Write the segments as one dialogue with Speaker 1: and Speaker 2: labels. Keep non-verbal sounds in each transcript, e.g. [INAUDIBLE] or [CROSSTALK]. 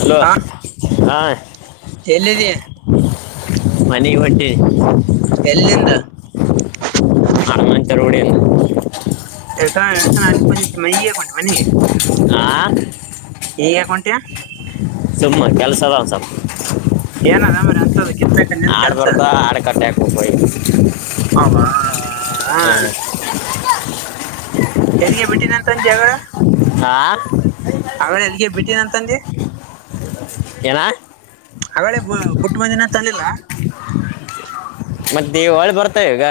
Speaker 1: Hello
Speaker 2: ಹಾ
Speaker 1: ಹಾಂ
Speaker 2: ಎಲ್ಲಿದಿ
Speaker 1: [INAUDIBLE] ಮನೆ ಇ ಒಂಟೆ [INAUDIBLE]
Speaker 2: ಎಲ್ಲಿಂದ
Speaker 1: ಹನುಮಂತ ರೂಢಿ ಅಂತ
Speaker 2: ಗ ಎಡ್ತಾನ ಅಕ್ಕೆ ಮಗಕೊಂಡ ಮನೆಗೆ [UNINTELLIGIBLE]
Speaker 1: [UNINTELLIGIBLE]
Speaker 2: ಹಗ ಯಕಟಯ [UNINTELLIGIBLE]
Speaker 1: ಸುಮ್ಮ ಕೆಲಸದಸ
Speaker 2: ಏನದ ಮರಿ ಅಂತದ ಕಿತ್ತಕ ನಿನ್
Speaker 1: ಆಡ್
Speaker 2: ಕೆಲ್ಸ
Speaker 1: ಬರ್ತಾ ಆಡು ಕಟ್ಟಕ [UNINTELLIGIBLE]
Speaker 2: ಅವವಾ ಹ [UNINTELLIGIBLE]
Speaker 1: [UNINTELLIGIBLE]
Speaker 2: ಹೆಂಗೆ ಬಿಟ್ಟಿನ ಅಂತಂದ ಜಾಗಳ
Speaker 1: ಹಾ
Speaker 2: ಅದೆ ಅಲ್ಲಿಗೆ ಬಿಟ್ಟೀನ ಅಂತಂದೆ
Speaker 1: ಏನ
Speaker 2: ಹಾಗಳೇ ಬೂಟ್ ಬಂದೀನಿ ಹೇಳಿಲ್ಲ
Speaker 1: ಮತ್ತೆ ದೇವಳಿ ಬರ್ತಾವ ಈಗ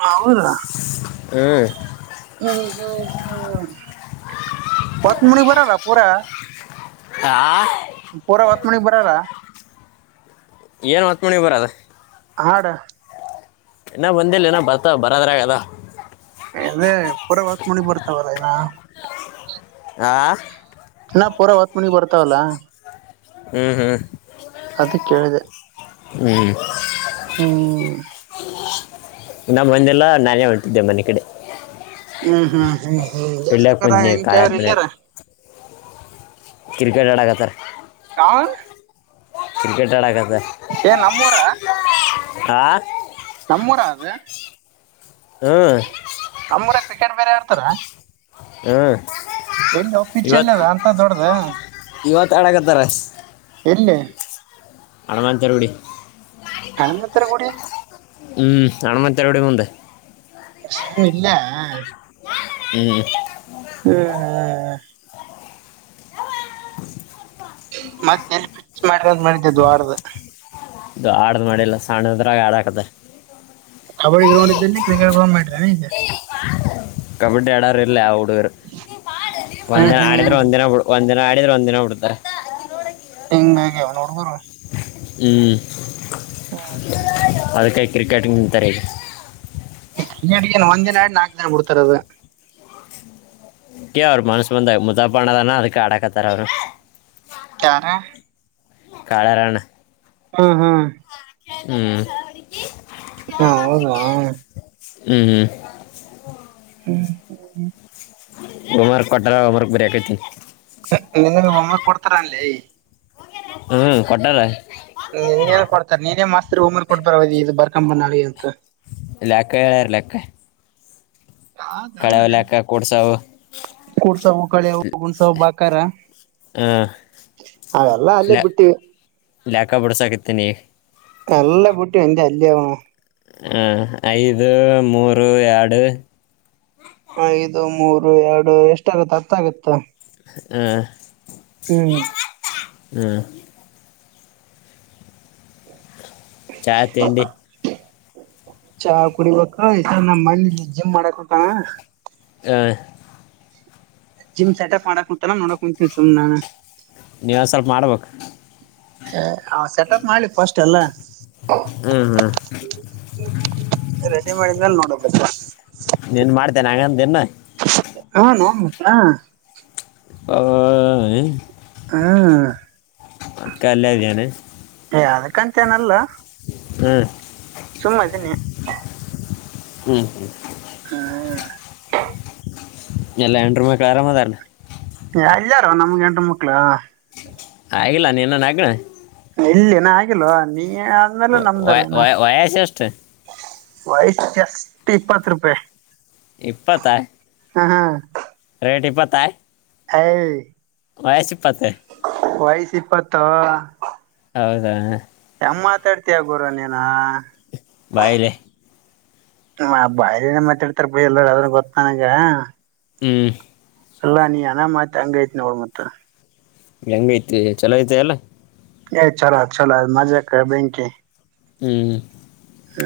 Speaker 2: ಹ ಹೌದಾ [UNINTELLIGIBLE]
Speaker 1: ಹ [INAUDIBLE]
Speaker 2: ಹ್ಮ ಹ್ಮ ಹ್ಮ ಹೊತ್ ಮುನಗ್ ಬರಲ್ಲ ಪೂರಾ
Speaker 1: ಆಾ [INAUDIBLE]
Speaker 2: ಪೂರಾ ಹೊತ್ ಮಣಗ್ ಬರಲ್ಲ
Speaker 1: ಏನ್ ಮಾತ್ ಮನೆಗೆ ಬರಲ್ಲ
Speaker 2: ಆಡ
Speaker 1: ಇನ್ನ ಬಂದಿಲ್ಲ ಏನ ಬರ್ತ ಬರದ್ರಗದ
Speaker 2: ಅದೇ ಪೂರಾ ಹೊತ್ ಮುಣಿ ಬರ್ತಾವಲ್ಲ ಇನ್ನ
Speaker 1: ಹಾ [INAUDIBLE]
Speaker 2: ನಾ ಪೂರಾ ಹೊತ್ ಮಣಿ ಬರ್ತಾವಲ್ಲ
Speaker 1: ಹ್ಮ್ ಹ್ಮ್ [INAUDIBLE]
Speaker 2: ಅದ ಕೇಳಿದೆ
Speaker 1: ಹ್ಮ್
Speaker 2: ಹ್ಮ್
Speaker 1: ಇನ್ನ ಬಂದಿಲ್ಲ ನಾನೇ ಹೊಂಟಿದ್ದೆ ಮನೆ ಕಡೆ
Speaker 2: ಹ್ಮ್ ಹ್ಮ್ ಹ್ಮ್ ಹ್ಮ
Speaker 1: ಇಲ್ಲೇ
Speaker 2: ದಸಕ
Speaker 1: ಕುಂತೀನಿ ಕಾಳ್ಯಾರ
Speaker 2: ಹೆಂಗಕಾವ್ರ [UNINTELLIGIBLE]
Speaker 1: ಮನೆ
Speaker 2: ಇಲ್ಲಾರ
Speaker 1: ಕ್ರಿಕೆಟ್ ಆಡಕತಾರ
Speaker 2: ಆ [INAUDIBLE]
Speaker 1: ಕ್ರಿಕೆಟ್ ಆಡಕತ್ತಾರ
Speaker 2: ಏ ನಮ್ಮೂರ
Speaker 1: ಆ [INAUDIBLE]
Speaker 2: ನಮ್ಮೂರ ಅದು
Speaker 1: ಹ್ಞೂ
Speaker 2: ನಮ್ಮೂರ ಕ್ರಿಕೆಟ್ ಬೇರೆ ಆಡ್ತಾರ
Speaker 1: ಹ್ಮ್
Speaker 2: ಎಲ್ಲಿ ಹ ಪಿಚ್ ಎಲ್ಲ ಅದ ಅಂತ ದೊಡ್ಡ್ದ
Speaker 1: ತಡಗ ತರಸ್ [UNINTELLIGIBLE]
Speaker 2: ಇಲ್ಲ
Speaker 1: ಹನುಮಂತ ಗುಡಿ
Speaker 2: ಹನುಮಂತರ ಗುಡಿ
Speaker 1: ಹ್ಮ್ ಹನುಮಂತರ ರೌಡಿ ಮುಂದೆ
Speaker 2: ಸಮ [UNINTELLIGIBLE] ಇಲ್ಲೇ
Speaker 1: ಹ್ಮ್
Speaker 2: ಹ್ಮ ಹಾ [INAUDIBLE] ಮತ್ತ ಎಲ್ಲಿ ಪಿಚ್ ಮಾಡಂತ ಮಾಡಿದ್ದಿದ್ದ ದೊಡ್ದು
Speaker 1: ದೊಡ್ಡದು ಮಾಡಿಲ್ಲ ಸಣ್ಣದ್ರಾಗ ಹಾಡಾಕ್ದ
Speaker 2: ಕಬಡ್ಡಿ ಗ್ರೌಂಡ್ ಇದ್ದ ಕ್ರಿಕೆಟ್ ಗ್ರೌಂಡ್ ಮಾಡ್ರಿ ಇದೆ
Speaker 1: ಕಬಡ್ಡಿ ಆಡಾರ ಇಲ್ಲ ಹುಡು
Speaker 2: ಹ್ಮ್
Speaker 1: ಒಂದಿನ
Speaker 2: ಹ್ಮ್
Speaker 1: ಆಡಿದ್ರ ಒಂದಿನ ಒಂದಿನ ಆಡಿದ್ರೆ ಒಂದ್ಿನ ಬಿಡ್ತಾರೆ
Speaker 2: ಹೆಂಗ ಹಗ್ಯಾವ ನೋಡ್ಗರು
Speaker 1: ಹ್ಮ್ ಅದ್ಕೈ ಕ್ರಿಕೆಟ್ ನಿಂತಾರೆ ಈಗ
Speaker 2: ನ ಏನ್ ಒಂದ್ ದಿನ ಆಡ್ ನಾಕು ದಿನ ಬಿಡ್ತಾರದು
Speaker 1: ಕ ಅವ್ರು ಮನ್ಸ್ ಬಂದಾಗ ಮುದಪಣ್ಣದಾನ ಅದಕ್ಕೆ ಆಡಾಕತ್ತಾರ ಅವ್ರು
Speaker 2: ಯಾರ
Speaker 1: ಕಾಳರಣ್ಣ
Speaker 2: ಹಾ ಹಾ
Speaker 1: ಹ್ಮ್
Speaker 2: ಹಾ ಹೌದುವ
Speaker 1: ಹ್ಮ್ ಹ್ಮ
Speaker 2: ಹ
Speaker 1: ಒಮರ್ ಕೊಟ್ಟರ್ ಹೋಮೇವರ್ಕ್ ಹೋಂ ವರ್ಕ್ ಬರಿಯಕತೀನಿ
Speaker 2: ನಿನ್ನ ಒಮ್ಮ ಕೊಡ್ತಾರ ಅಲ್ಲಿ
Speaker 1: ಹಾ ಕೊಟ್ಟಾರೆ
Speaker 2: ಹ ನೀನ್ ಕೊಡ್ತಾರೆ ನೀನೇ ಮಾಸ್ತ್ರಿ ಉಮರ್ ಕೊಡ್ಬರ ಇದು ಬರ್ಕಂಬ ನಳಿ ಅಂತ
Speaker 1: ಲೆಕ್ಕ ಹೇಳಾರ ಲೆಕ್ಕ ಕಳೆಾವಲ್ಕ ಕೂಡ್ಸವು
Speaker 2: ಕೂಡ್ಸವು ಕಳೆವು ಗುಣಸವು ಬಾಕಾರ
Speaker 1: ಆ
Speaker 2: ಅವೆಲ್ಲ ಅಲ್ಲೇ
Speaker 1: ಲೆ
Speaker 2: ಬಿಟ್ಟು
Speaker 1: ಲೆಕ್ಕ ಬಿಡ್ಸಕತ್ತೇ ನೀ
Speaker 2: ಎಲ್ಲ ಬಿಟ್ಟು ಎಂತ ಅಲ್ಲಿಯ
Speaker 1: ಹ ಐದು ಮೂರು ಎರಡು
Speaker 2: ಐದು ಮೂರು ಎರಡು ಎಷ್ಟಾಗುತ್ತ ಅತ್ತ ಆಗುತ್ತ
Speaker 1: ಹ
Speaker 2: ಹೂ
Speaker 1: ಹ್ಮ ಚಾಯ ತಿಂಡಿ
Speaker 2: ಚಾ ಕುಡಿಬೇಕ ಈ ನಮ್ಮ್ ಮಣಲಿ ಜಿಮ್ ಮಾಡಕ್ ಉಂಟಾನ
Speaker 1: ಹ
Speaker 2: ಜಿಮ್ ಸೆಟಪ್ ಮಾಡಕ್ ಕುಂತಲ್ಲ ನೋಡಕಕ್ ಕುಂತಿನಿ ಸುಮ್ ನಾನು
Speaker 1: ನೀವ್ ಸ್ವಲ್ಪ ಮಾಡ್ಬೇಕ
Speaker 2: ಹ ಸೆಟಪ್ ಮಾಡ್ಲಿ ಫಸ್ಟ್ ಎಲ್ಲಾ
Speaker 1: ಹ್ಞೂ ಹ್ಞೂ
Speaker 2: ರೆಡಿ ಮಾಡಿದ್ಮೇಲೆ ನೋಡಬೇಕ
Speaker 1: ನೀನ್ ಮಾಡ್ತೇನೆ ಹಂಗಂದ ಇನ್
Speaker 2: ನೋ ಮತ್ತ ಹಾ
Speaker 1: ಹ....
Speaker 2: ಹಾ
Speaker 1: ಅಕ್ಕ ಅಲ್ಲದಯಾನ
Speaker 2: ಕಂಚನಲ್ಲ
Speaker 1: ಹ್ಮ
Speaker 2: ಸುಮ್ ಅದಿನಿ
Speaker 1: ಹ್ಮ್ ಹ್ಮ್
Speaker 2: ಹಾ
Speaker 1: ಎಲ್ಲ ಹೆಂಡ್ರು ಮಕ್ಳು ಆರ ಮಾದಾರಣ
Speaker 2: ಅಲ್ಲಯಾರ ನಮ್ಗೆ ಹೆಂಡ್ರು ಮಕ್ಳ
Speaker 1: ಆಗಿಲ್ಲ ನೀನನ್ ಆಗಣ
Speaker 2: ಎಲ್ಲಿನ ಆಗಿಲ್ವಾ ನೀ ಅಂದಲ್ಲ ನಮ್ದಲ್ಲನ
Speaker 1: ವಯಸ್ಸು ಎಷ್ಟು
Speaker 2: ವಯಸ್ ಎಷ್ಟ ಇಪ್ಪತ್ತು ರೂಪಾಯಿ.
Speaker 1: ಇಪ್ಪತ್ತಾಯ.
Speaker 2: ಹಾ ಹಾ.
Speaker 1: ರೇಟ್ ಇಪ್ಪತ್ತ.
Speaker 2: ಹೇ.
Speaker 1: ವಯಸ್ಸ ಇಪ್ಪತ್ತ.
Speaker 2: ವಯಸ ಇಪ್ಪತೊ.
Speaker 1: ಹೌದಾ.
Speaker 2: ನಮ ಮಾತಾಡ್ತಿಯ ಗುರು ನೀನು.
Speaker 1: ಬಾಯಲೆ.
Speaker 2: ಬಾಯನ ಮಾತಾಡ್ತಾರ ಬ ಎಲ್ಲರ ಅದನ್ ಗೊತ್ತ ನನಗ.
Speaker 1: ಹ್ಮ್.
Speaker 2: ಅಲ್ಲಾ ನೀ ಅನಾಮ ಮಾತ್ ಹಂಗಐತ್ ನೋಡ್ ಮತ್.
Speaker 1: ಹೆಂಗ್ ಐತಿ ಚಲೋ ಐತೆ ಎಲ್ಲ.
Speaker 2: ಏ ಚಲ ಚಲ ಮ್ಾ ಕ ಬ್ಯಾಂಕೆ.
Speaker 1: ಹ್ಮ್.
Speaker 2: ಹ್ಮ.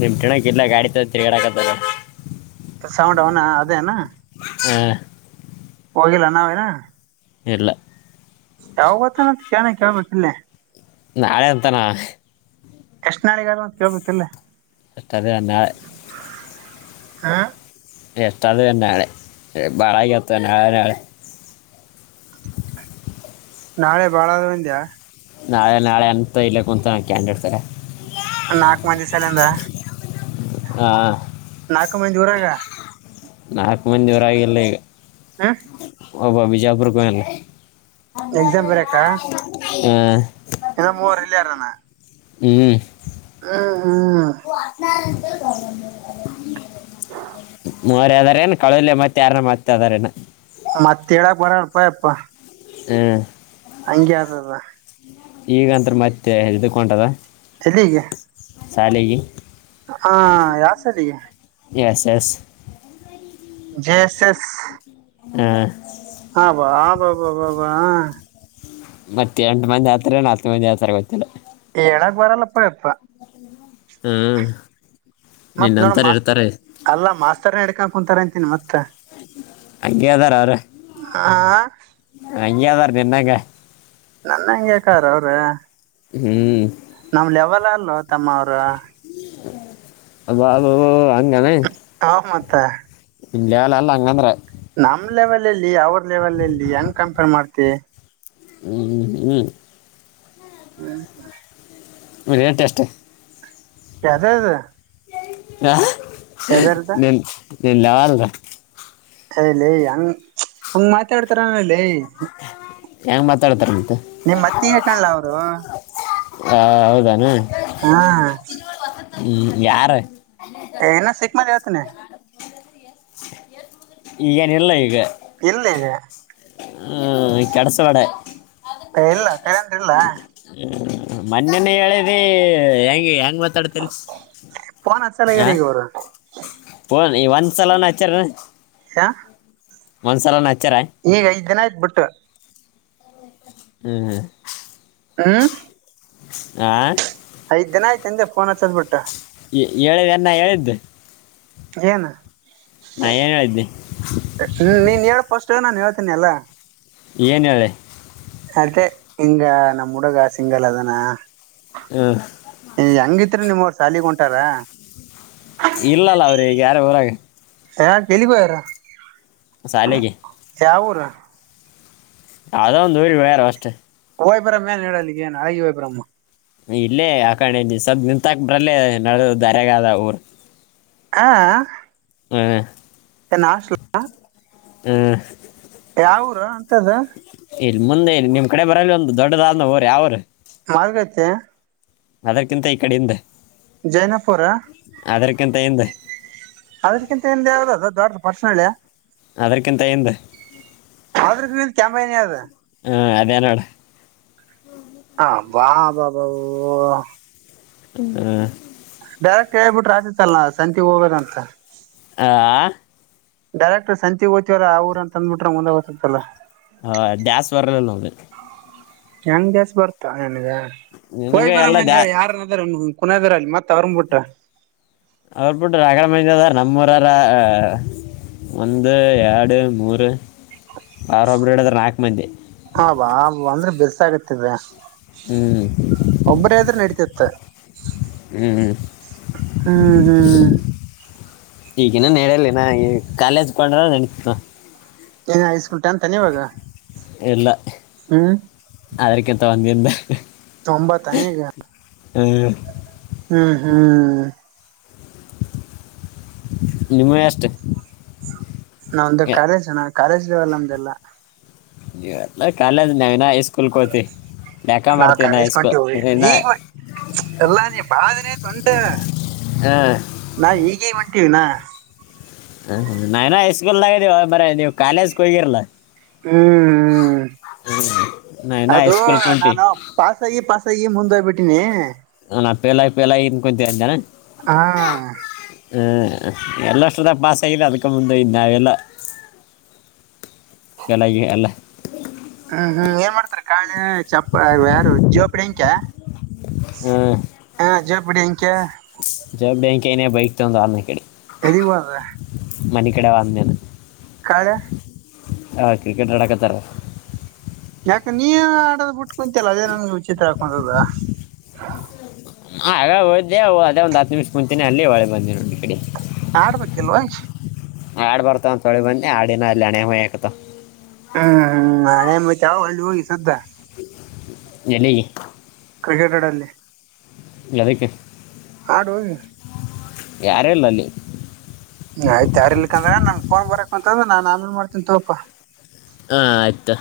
Speaker 1: ನಿಮ್ ತಿಣಕ್ ಇಲ್ಲ ಗಾಡಿ ತ ತಿರ್ಗಾಡಕತ್ತದ.
Speaker 2: ಸೌಂಡ್ ಅವನ ಅದೇನಾ.
Speaker 1: ಹ್ಮ.
Speaker 2: ಹೋಗಿಲ್ಲ ನಾವೇನ.
Speaker 1: ಇರಲ್ಲ.
Speaker 2: ಯಾವಾಗತ್ತನತ್ ಕನ ಕೇಳ್ಬೇಕ ಇಿಲ್ಲೇ.
Speaker 1: ನ ಅಳೆಯಂತಾನ.
Speaker 2: ಎಷ್ಟ ನಾಳಿಗದು ಮತ್ತ ಕೇಳ್ಬೇಕತಿಲ್ಲ.
Speaker 1: ಎಷ್ಟದೆ ಅನ್ನ.
Speaker 2: ಹ.
Speaker 1: ಎತ್ತದ ತನ್ನ ಆಳೆ ಬಾಳಕ್ಕೆ ಎತ್ತನೆಳೆಳ.
Speaker 2: ನಾಳೆ ಬಾಳಾದ ಮಂದ್ಯಾ.
Speaker 1: ನಾಳೆ ನಾಳೆ ಅಂತ ಇಲ್ಲ ಕುಂತ ಕ್ಯಾಂಡ್ ಇಡ್ತಾರೆ.
Speaker 2: ನಾಲ್ಕು ಮಂದ ದಿವ ಸಾಲಂದಾ.
Speaker 1: ಹಾ.
Speaker 2: ನಾಲ್ಕು ಮಂದ ಊರಾಗ.
Speaker 1: ನಾಲ್ಕು ಮಂದವರ ಆಾಗಿಲ್ಲ ಈಗ.
Speaker 2: ಹಾ.
Speaker 1: ಹಬ ಬಿಜಾಪುರಕ್ಕಲ್ಲ ಹ.
Speaker 2: ಎ ಮೂವರು ಹಳ್ಳಾರಾನ.
Speaker 1: ಹ್ಮ್.
Speaker 2: [UNINTELLIGIBLE]
Speaker 1: ಮೋರ ಅದಾರೇನ್ ಕಳಲೆಯ ಮತ್ತೆ ಯಾರ ಮತ್ತೆ ಅದಾರೇನ.
Speaker 2: ಮತ್ತ ಹೇಳಾಕ್ ಬರಲ್ಪಪ್ಪಾ.
Speaker 1: ಹ್ಮ್.
Speaker 2: ಹಂಗೆ ಆದದ.
Speaker 1: ಈಗಂತ್ರ ಮತ್ತೆ ಎಕೊಂಟದ.
Speaker 2: ಎಲ್ಲಿಗೆ
Speaker 1: ಸಾಲಿಗೆ.
Speaker 2: ಹಾ ಯಾ ಸಲಿ.
Speaker 1: Yes yes.
Speaker 2: ಜೇಸ ಎಸ್.
Speaker 1: ಹ್ಮ.
Speaker 2: ಹಾಾ ಬಾಬ ಬಾಬಾ.
Speaker 1: ಮತ್ತತ್ ಎಂಟು ಮಂದಿ ಆತರ ನಾಲ್ಕು ಮಂದಿ ಆತರ ಗೊತ್ತಿಲ್ಲ
Speaker 2: ಏಳಕ್ ಬಾರಲ್ಲಪ್ಪ ಅಪ್ಪ
Speaker 1: ಹ್ಮ್
Speaker 2: ಮತ್ತ್ ನೋಡ
Speaker 1: ನಿನ್ನಂತರ
Speaker 2: ಮಾಸ್
Speaker 1: ಇರ್ತಾರೆ
Speaker 2: ಅಲ್ಲಾ ಮಾಸ್ತರ್ನ ಹಡ್ಕ ಕುಂತಾರ ಅಂತೀನಿ ಮತ್ತ
Speaker 1: ಅ ಹದಾರ ಯಾರ
Speaker 2: ಆ
Speaker 1: ಹಂಗದಾರ ನಿನ್ನಾಗ
Speaker 2: ನನ್ನ ಹಂಗ ಯ ಕಾರ ಅವ್ರೆ
Speaker 1: ಹ್ಮ್
Speaker 2: ನಮ್ ಯಾವಲ್ಲ ಅಲ್ವ ತಮ್ಮ ಅವ್ರ
Speaker 1: ಅ ಬಬ ಹಂಗಾನ
Speaker 2: ಹ ಮತ್ತ
Speaker 1: ಇಲ್ಲ ಅಲ್ಲ ಅಲ್ಲ ಹಂಗಂದ್ರೆ
Speaker 2: ನಮ್ ಲೆವೆಲ್ಲ್ಲಿ ಅವ್ರ ಲೆವೆಲ್ಲ್ಲಿ ಹೆಂಗ್ ಕಂಪೇರ್ ಮಾಡ್ತ
Speaker 1: ಹ್ಮ್ ಹ್ಮ್ ಹ್ಮ್
Speaker 2: ಹ್ಮ ಹಾ
Speaker 1: ಮೇನ್ಟ ಎಷ್ಟ
Speaker 2: ಕದದ
Speaker 1: ಹ ನಿನ್ ನಿನ್ ಲಾವಾಲದ
Speaker 2: ಲಿಯ ಹಂಗ್ ಹಂಗ್ ಮಾತಾಡ್ತಾರನಲ್ಲಿಯ
Speaker 1: ಹೆಂಗ್ ಮಾತಾಡ್ತಾರ ನೀ
Speaker 2: ನಿಮ್ ಮತ್ತಗಕಲ್ಲ ಅವರು
Speaker 1: ಹ ಹೌದಾನ
Speaker 2: ಹಾ
Speaker 1: ಹ್ಮ ಯಾರ
Speaker 2: ಎನ ಶೆಖ ಮಾಡ ಲತ
Speaker 1: ಈಗೇನಿಲ್ಲ ಈಗ
Speaker 2: ಇಲ್ಲೇನೆ
Speaker 1: ಹ್ಮ್ ಕೆಡಸವಾಡೆ
Speaker 2: ಏನನ್ ಇಲ್ಲ
Speaker 1: ಹ್ಮ ಮೊನ್ನನ ಹೇಳಿದಿ ಹೆಂಗ ಹೆಂಗ ಮ ಡತ
Speaker 2: ಫೋನ್ ಹಚ್ಚಲಾಗ್ಯಾರ ಈಗ ಅವರು
Speaker 1: ಆ ನೀ ಒಂದ್ಸಲನ್ ಆಚಾರ
Speaker 2: ಹ
Speaker 1: ಒಂದ್ಸಲ ನಾ
Speaker 2: ಈಗ ಐದ್ ದಿನ ಆಯ್ತ್ ಬಿಟ್ಟು
Speaker 1: ಹ್ಮ್ ಹ್ಮ್
Speaker 2: ಹ
Speaker 1: ಆ
Speaker 2: ಐದ ದಿನ ಆಯ್ತ ಅಂದೆಫೋನ್ ಹೋಬಟ್ಟ
Speaker 1: ಹೇಳಿದೆನ್ನ ಹೇಳಿದ್ದು
Speaker 2: ಏನು
Speaker 1: ನಯ ಏನ್ದೆ
Speaker 2: ಹೇಳಳ್ಫಸ್ಟ್ ನಾನನ್ ಹೇಳ್ತೀನಿಲ್ಲಾ
Speaker 1: ಏನೆ
Speaker 2: ಅದೇ ಹಿಂಗ ನಮ್ ಹುಡುಗ ಸಿಂಗಲ್ ಅದಾನ
Speaker 1: ಹಾ
Speaker 2: ಹೆಂಗಿತ್ರಿ ನಿಮ್ಮವ್ರ ಸಾಲಿಗ ಹೊಂಟಾರ
Speaker 1: ಇಲ್ಲಲ್ಲ ಅವ್ರ ಈಗ ಯಾರ ಊರಾಗ
Speaker 2: ಹ ಕೇಳಗ ಎರ
Speaker 1: ಸ ಅಲೆಗೆ
Speaker 2: ಹ್ಯಾವುರು
Speaker 1: ಅ ಒಂದು [UNINTELLIGIBLE] ಅಷ್ಟೇ
Speaker 2: ವೈಬ್ರಹಮ್ಮ ಏನು ಹೇಳಲಿ ಏನು ಹ ಹಾಗಿ ವೈಬ್ರಹಮ್ಮ
Speaker 1: ಇಲ್ಲೇ ಆಕಣೆ ನೀ ಸ್ವಲ್ ನಿಂತಾಕ್ ಬ್ರಲ್ಲೇ ನಡ ದಾರಾಗಾದ ಊರ್
Speaker 2: ಹಾ ಹ
Speaker 1: ಹ
Speaker 2: ಕನ್ನಶಲ [UNINTELLIGIBLE]
Speaker 1: ಹ್ಮ್
Speaker 2: ಯಾವೂರು ಅಂತದು
Speaker 1: ಇಲ್ಲಿ ಮುಂದೆ ಇನ್ ನಿಮ್ ಕಡೆ ಬರಲಿ ಒಂದು ದೊಡ್ಡದಾದ್ ರ ಯಾವರು
Speaker 2: ಮಾರ್ಗೈತೆ
Speaker 1: ಅದರ್ಕಿಂತ ಈ ಕಡೆಯಿಂದೆ
Speaker 2: ಜನಪುರ
Speaker 1: ಅದ್ರಕ್ಕಿಂತ ಎಿಂದ
Speaker 2: ಅದಕ್ಕಿಂತ ಎಂದ ಯಾವ್ದ ದೊಡ್ಡ ಪರ್ಸಳ್ಳ
Speaker 1: ಅದಕ್ಕಿಂತ ಎಂದ
Speaker 2: ಆದ್ರಕ ಮೇಲೆ [UNINTELLIGIBLE] ಅದ
Speaker 1: ಹ್ಮ ಅದೇನೋಡ
Speaker 2: ಹ ಬಾ ಬಾಬಾವು [UNINTELLIGIBLE]
Speaker 1: ಹ್ಮ
Speaker 2: ಡೈರೆಕ್ಟ್ ಹೇಳ್ಬಿಟ್ರೆ ಆತಿತ್ತಲ್ಲ ನ ಸಂತಿಗ್ ಹೋಗದಂತ
Speaker 1: ಆ
Speaker 2: ಡೈರೆಕ್ಟ್ ಸಂಚಿ ಹೋಯ್ತಿವ್ರಿ ಆ ಊರ್ ಅಂತಂದ್ಬಿಟ್ರೆ ಮುಂದೆ ಹತತ್ತಲ್ಲ
Speaker 1: ಹಾ ಡ್ಯಾಸ್ ಬರಲ್ಲಲ್ಲದು [UNINTELLIGIBLE]
Speaker 2: ಹೆಂಗ ದಸ್ ಬರ್ತ ನನಗ
Speaker 1: ನಿನಗ
Speaker 2: ಹಯ್ ಬರ
Speaker 1: ಎಲ್ಲ
Speaker 2: ಮೇನ್
Speaker 1: ದ್ಯಾ
Speaker 2: ಹೇಳಿ ಯಾರನಾದ್ರ ಕುನಾದಾರ ಅಲ್ಲಿ ಮತ್ ಅವರ್ ಬಿಟ್ಟ
Speaker 1: ಅವ್ರಬಿಟ್ಟು ರಾಘ ಮದ ನಮ್ಮೂರಲ್ಲ ಒಂದು ಎರಡು ಮೂರು ಆರೊಬ್ಬ ಎರಡದ್ರ ನಾಲ್ಕು ಮಂದೆ
Speaker 2: ಬಸ [UNINTELLIGIBLE] ಆಾಗತಿದೆ
Speaker 1: ಹ್ಮ್
Speaker 2: ಒಬರಿದ್ರೆ ನಡತಿತ್ತ
Speaker 1: ಹ್ಮ್
Speaker 2: ಹ್ಮ್ ಹ್ಮ್
Speaker 1: ಈಗಿನ ನೆಡಲಿನ ಕಾಲೇಜಕೊಂಡ್ರ ನೆಡತ
Speaker 2: ಏ ಹೈಸ್ಕೂ ಟ್ಯಾಂನ ಇವಾಗ
Speaker 1: ಎಲ್ಲ
Speaker 2: ಹ್ಮ್
Speaker 1: ಅವಕೆ ತೋಂದಿಂದ
Speaker 2: ಒಂಬತ್ತನ ಈಗ
Speaker 1: ಹ್ಮ್
Speaker 2: ಹ್ಮ್ ಹ್ಮ್
Speaker 1: ನಿಮ್ಮ ಅಷ್ಟು
Speaker 2: ನಾವೊಂದು ಕಾಲೇಜ್ ಅನಾ ಕಾಲೇಜ್ವಲ ನ್ಮ್ಮ್ದಲ್ಲ
Speaker 1: ನೀ ಕಾಲೇಜು [UNINTELLIGIBLE] ಸ್ಕೂಲ್ ಕೊತಿ
Speaker 2: ನಾವು ಕಾಲೇಜ್ ಗ್ ಒಂಟಿವ್ರಿ ನೀ ಎಲ್ಲಾ ನೀ ಬಾದನೇ ತೊಟ
Speaker 1: ಹಾಂ
Speaker 2: ನಾ ಈಗೇ ವಂಟೀವಿಿನ
Speaker 1: ಹ ನಾನನ ಹಐಸ್ಕೂಲ್ ನಾಗೀವ ಮರ ನೀವ್ ಕಾಲೇಜ್ಗೆ ಹೋಗಿರ್ಲಾ
Speaker 2: ಹ್ಮ್ ಹ್ಮ
Speaker 1: ನಾವಿನ
Speaker 2: ಅದು
Speaker 1: ಹೈಸ್ಕೂಲ್ ಕೊಂಟಿ
Speaker 2: ನಾನು ಪಾಸಗಿ ಪಾಸಗಿ ಮುಂದೋಗಬಿಟ್ಟೀನಿ
Speaker 1: ನಾ ಪೇಲಾಗಿ ಪೇಲಾಗಿ ಇಂದಕುಂತೇವ್ನ
Speaker 2: ಹಾ
Speaker 1: ಹ್ಮ್ ಎಲ್ಲಷ್ಟ್ರದಾಗ ಪಾಸ್ ಆಗಿದೆ ಅದ್ಕ ಮುಂದೆ ನಾವೆಲ್ಲ ಚಲಾಗಿ ಅಲ್ಲ
Speaker 2: ಹ್ಮ್ ಹ್ಮ್ ಏನ್ ಮಾಡ್ತಾರ ಕಾಳಿ ಚಪ್ಪ ಯಾರು ಜೋಪಡಿ ಹಂಕ ಹಾ ಜೋ ಬಿಡಿಗೆ [UNINTELLIGIBLE]
Speaker 1: ಜವಾಬ್ ಬ್ಯಾಂ ನೇ ಬೈಕ್ತ ಒಂದು ಆನ ಕಡೆ.
Speaker 2: ಎಲ್ಲಿಗ್ ಹೋದ
Speaker 1: ಮನ ಕಡೆ ಒಂದೇನೆ
Speaker 2: ಕಾಳೆ
Speaker 1: ಹಾ ಕ್ರಕೆಟ ಅಡಕಥಾರೆ
Speaker 2: ಯಾಕ ನೀ ಆಡೋದ್ ಬಿುಟ್ಕೊಂತಲ್ಲ ಅದೇ ನನ್ ವಿಚಿತ್ರ ಆಗ ಕುಂತಾದ.
Speaker 1: ಹ ಆಗ ಹೊದೆ ಅದೇ ಒಂದ ಹತ್ತು ನಿಮಿಷ ಮುಂಚೆನೆ ಅಲ್ಲಿ ಹೊಳೆ ಬಂದೇ ನೋ ಕಡೆ
Speaker 2: ಆಡ್ಬೇಕಿಲ್ವಾಚ್
Speaker 1: ಆಡ್ ಬರ್ತಾವಂತೊಳಿ ಬನ್ನಿ ಆಡಿನ ಅಲ್ಲಿ ಅಣೆ ಹೋಯಾಕತ
Speaker 2: ಹ್ಮ್ ಹ್ಮ್ ಹಳೆ ಮತ್ವ ಒಳ್ಳಿ ಹೋಗಿ ಸದ್ದಾ
Speaker 1: ಎಲ್ಲಿ
Speaker 2: ಕ್ರಿಕೆಟ್ ಅಡಲ್ಲಿ
Speaker 1: ಯದಕ್ಕೆ
Speaker 2: ಹಾಡುವ
Speaker 1: ಯಾರೇ ಇಲ್ಲಲ್ಲಿ
Speaker 2: ಆಯ್ತ ಯಾರ ಇಲ್ಕಂದ್ರ ನಮ್ ಕೋನ್ ಬರಕ್ ಅಂತಂದ್ರ ನಾನ್ ಆಮೇಲೆ ಮಾಡ್ತೀನಿ ತೋಪಾ
Speaker 1: ಆ ಆಯ್ತು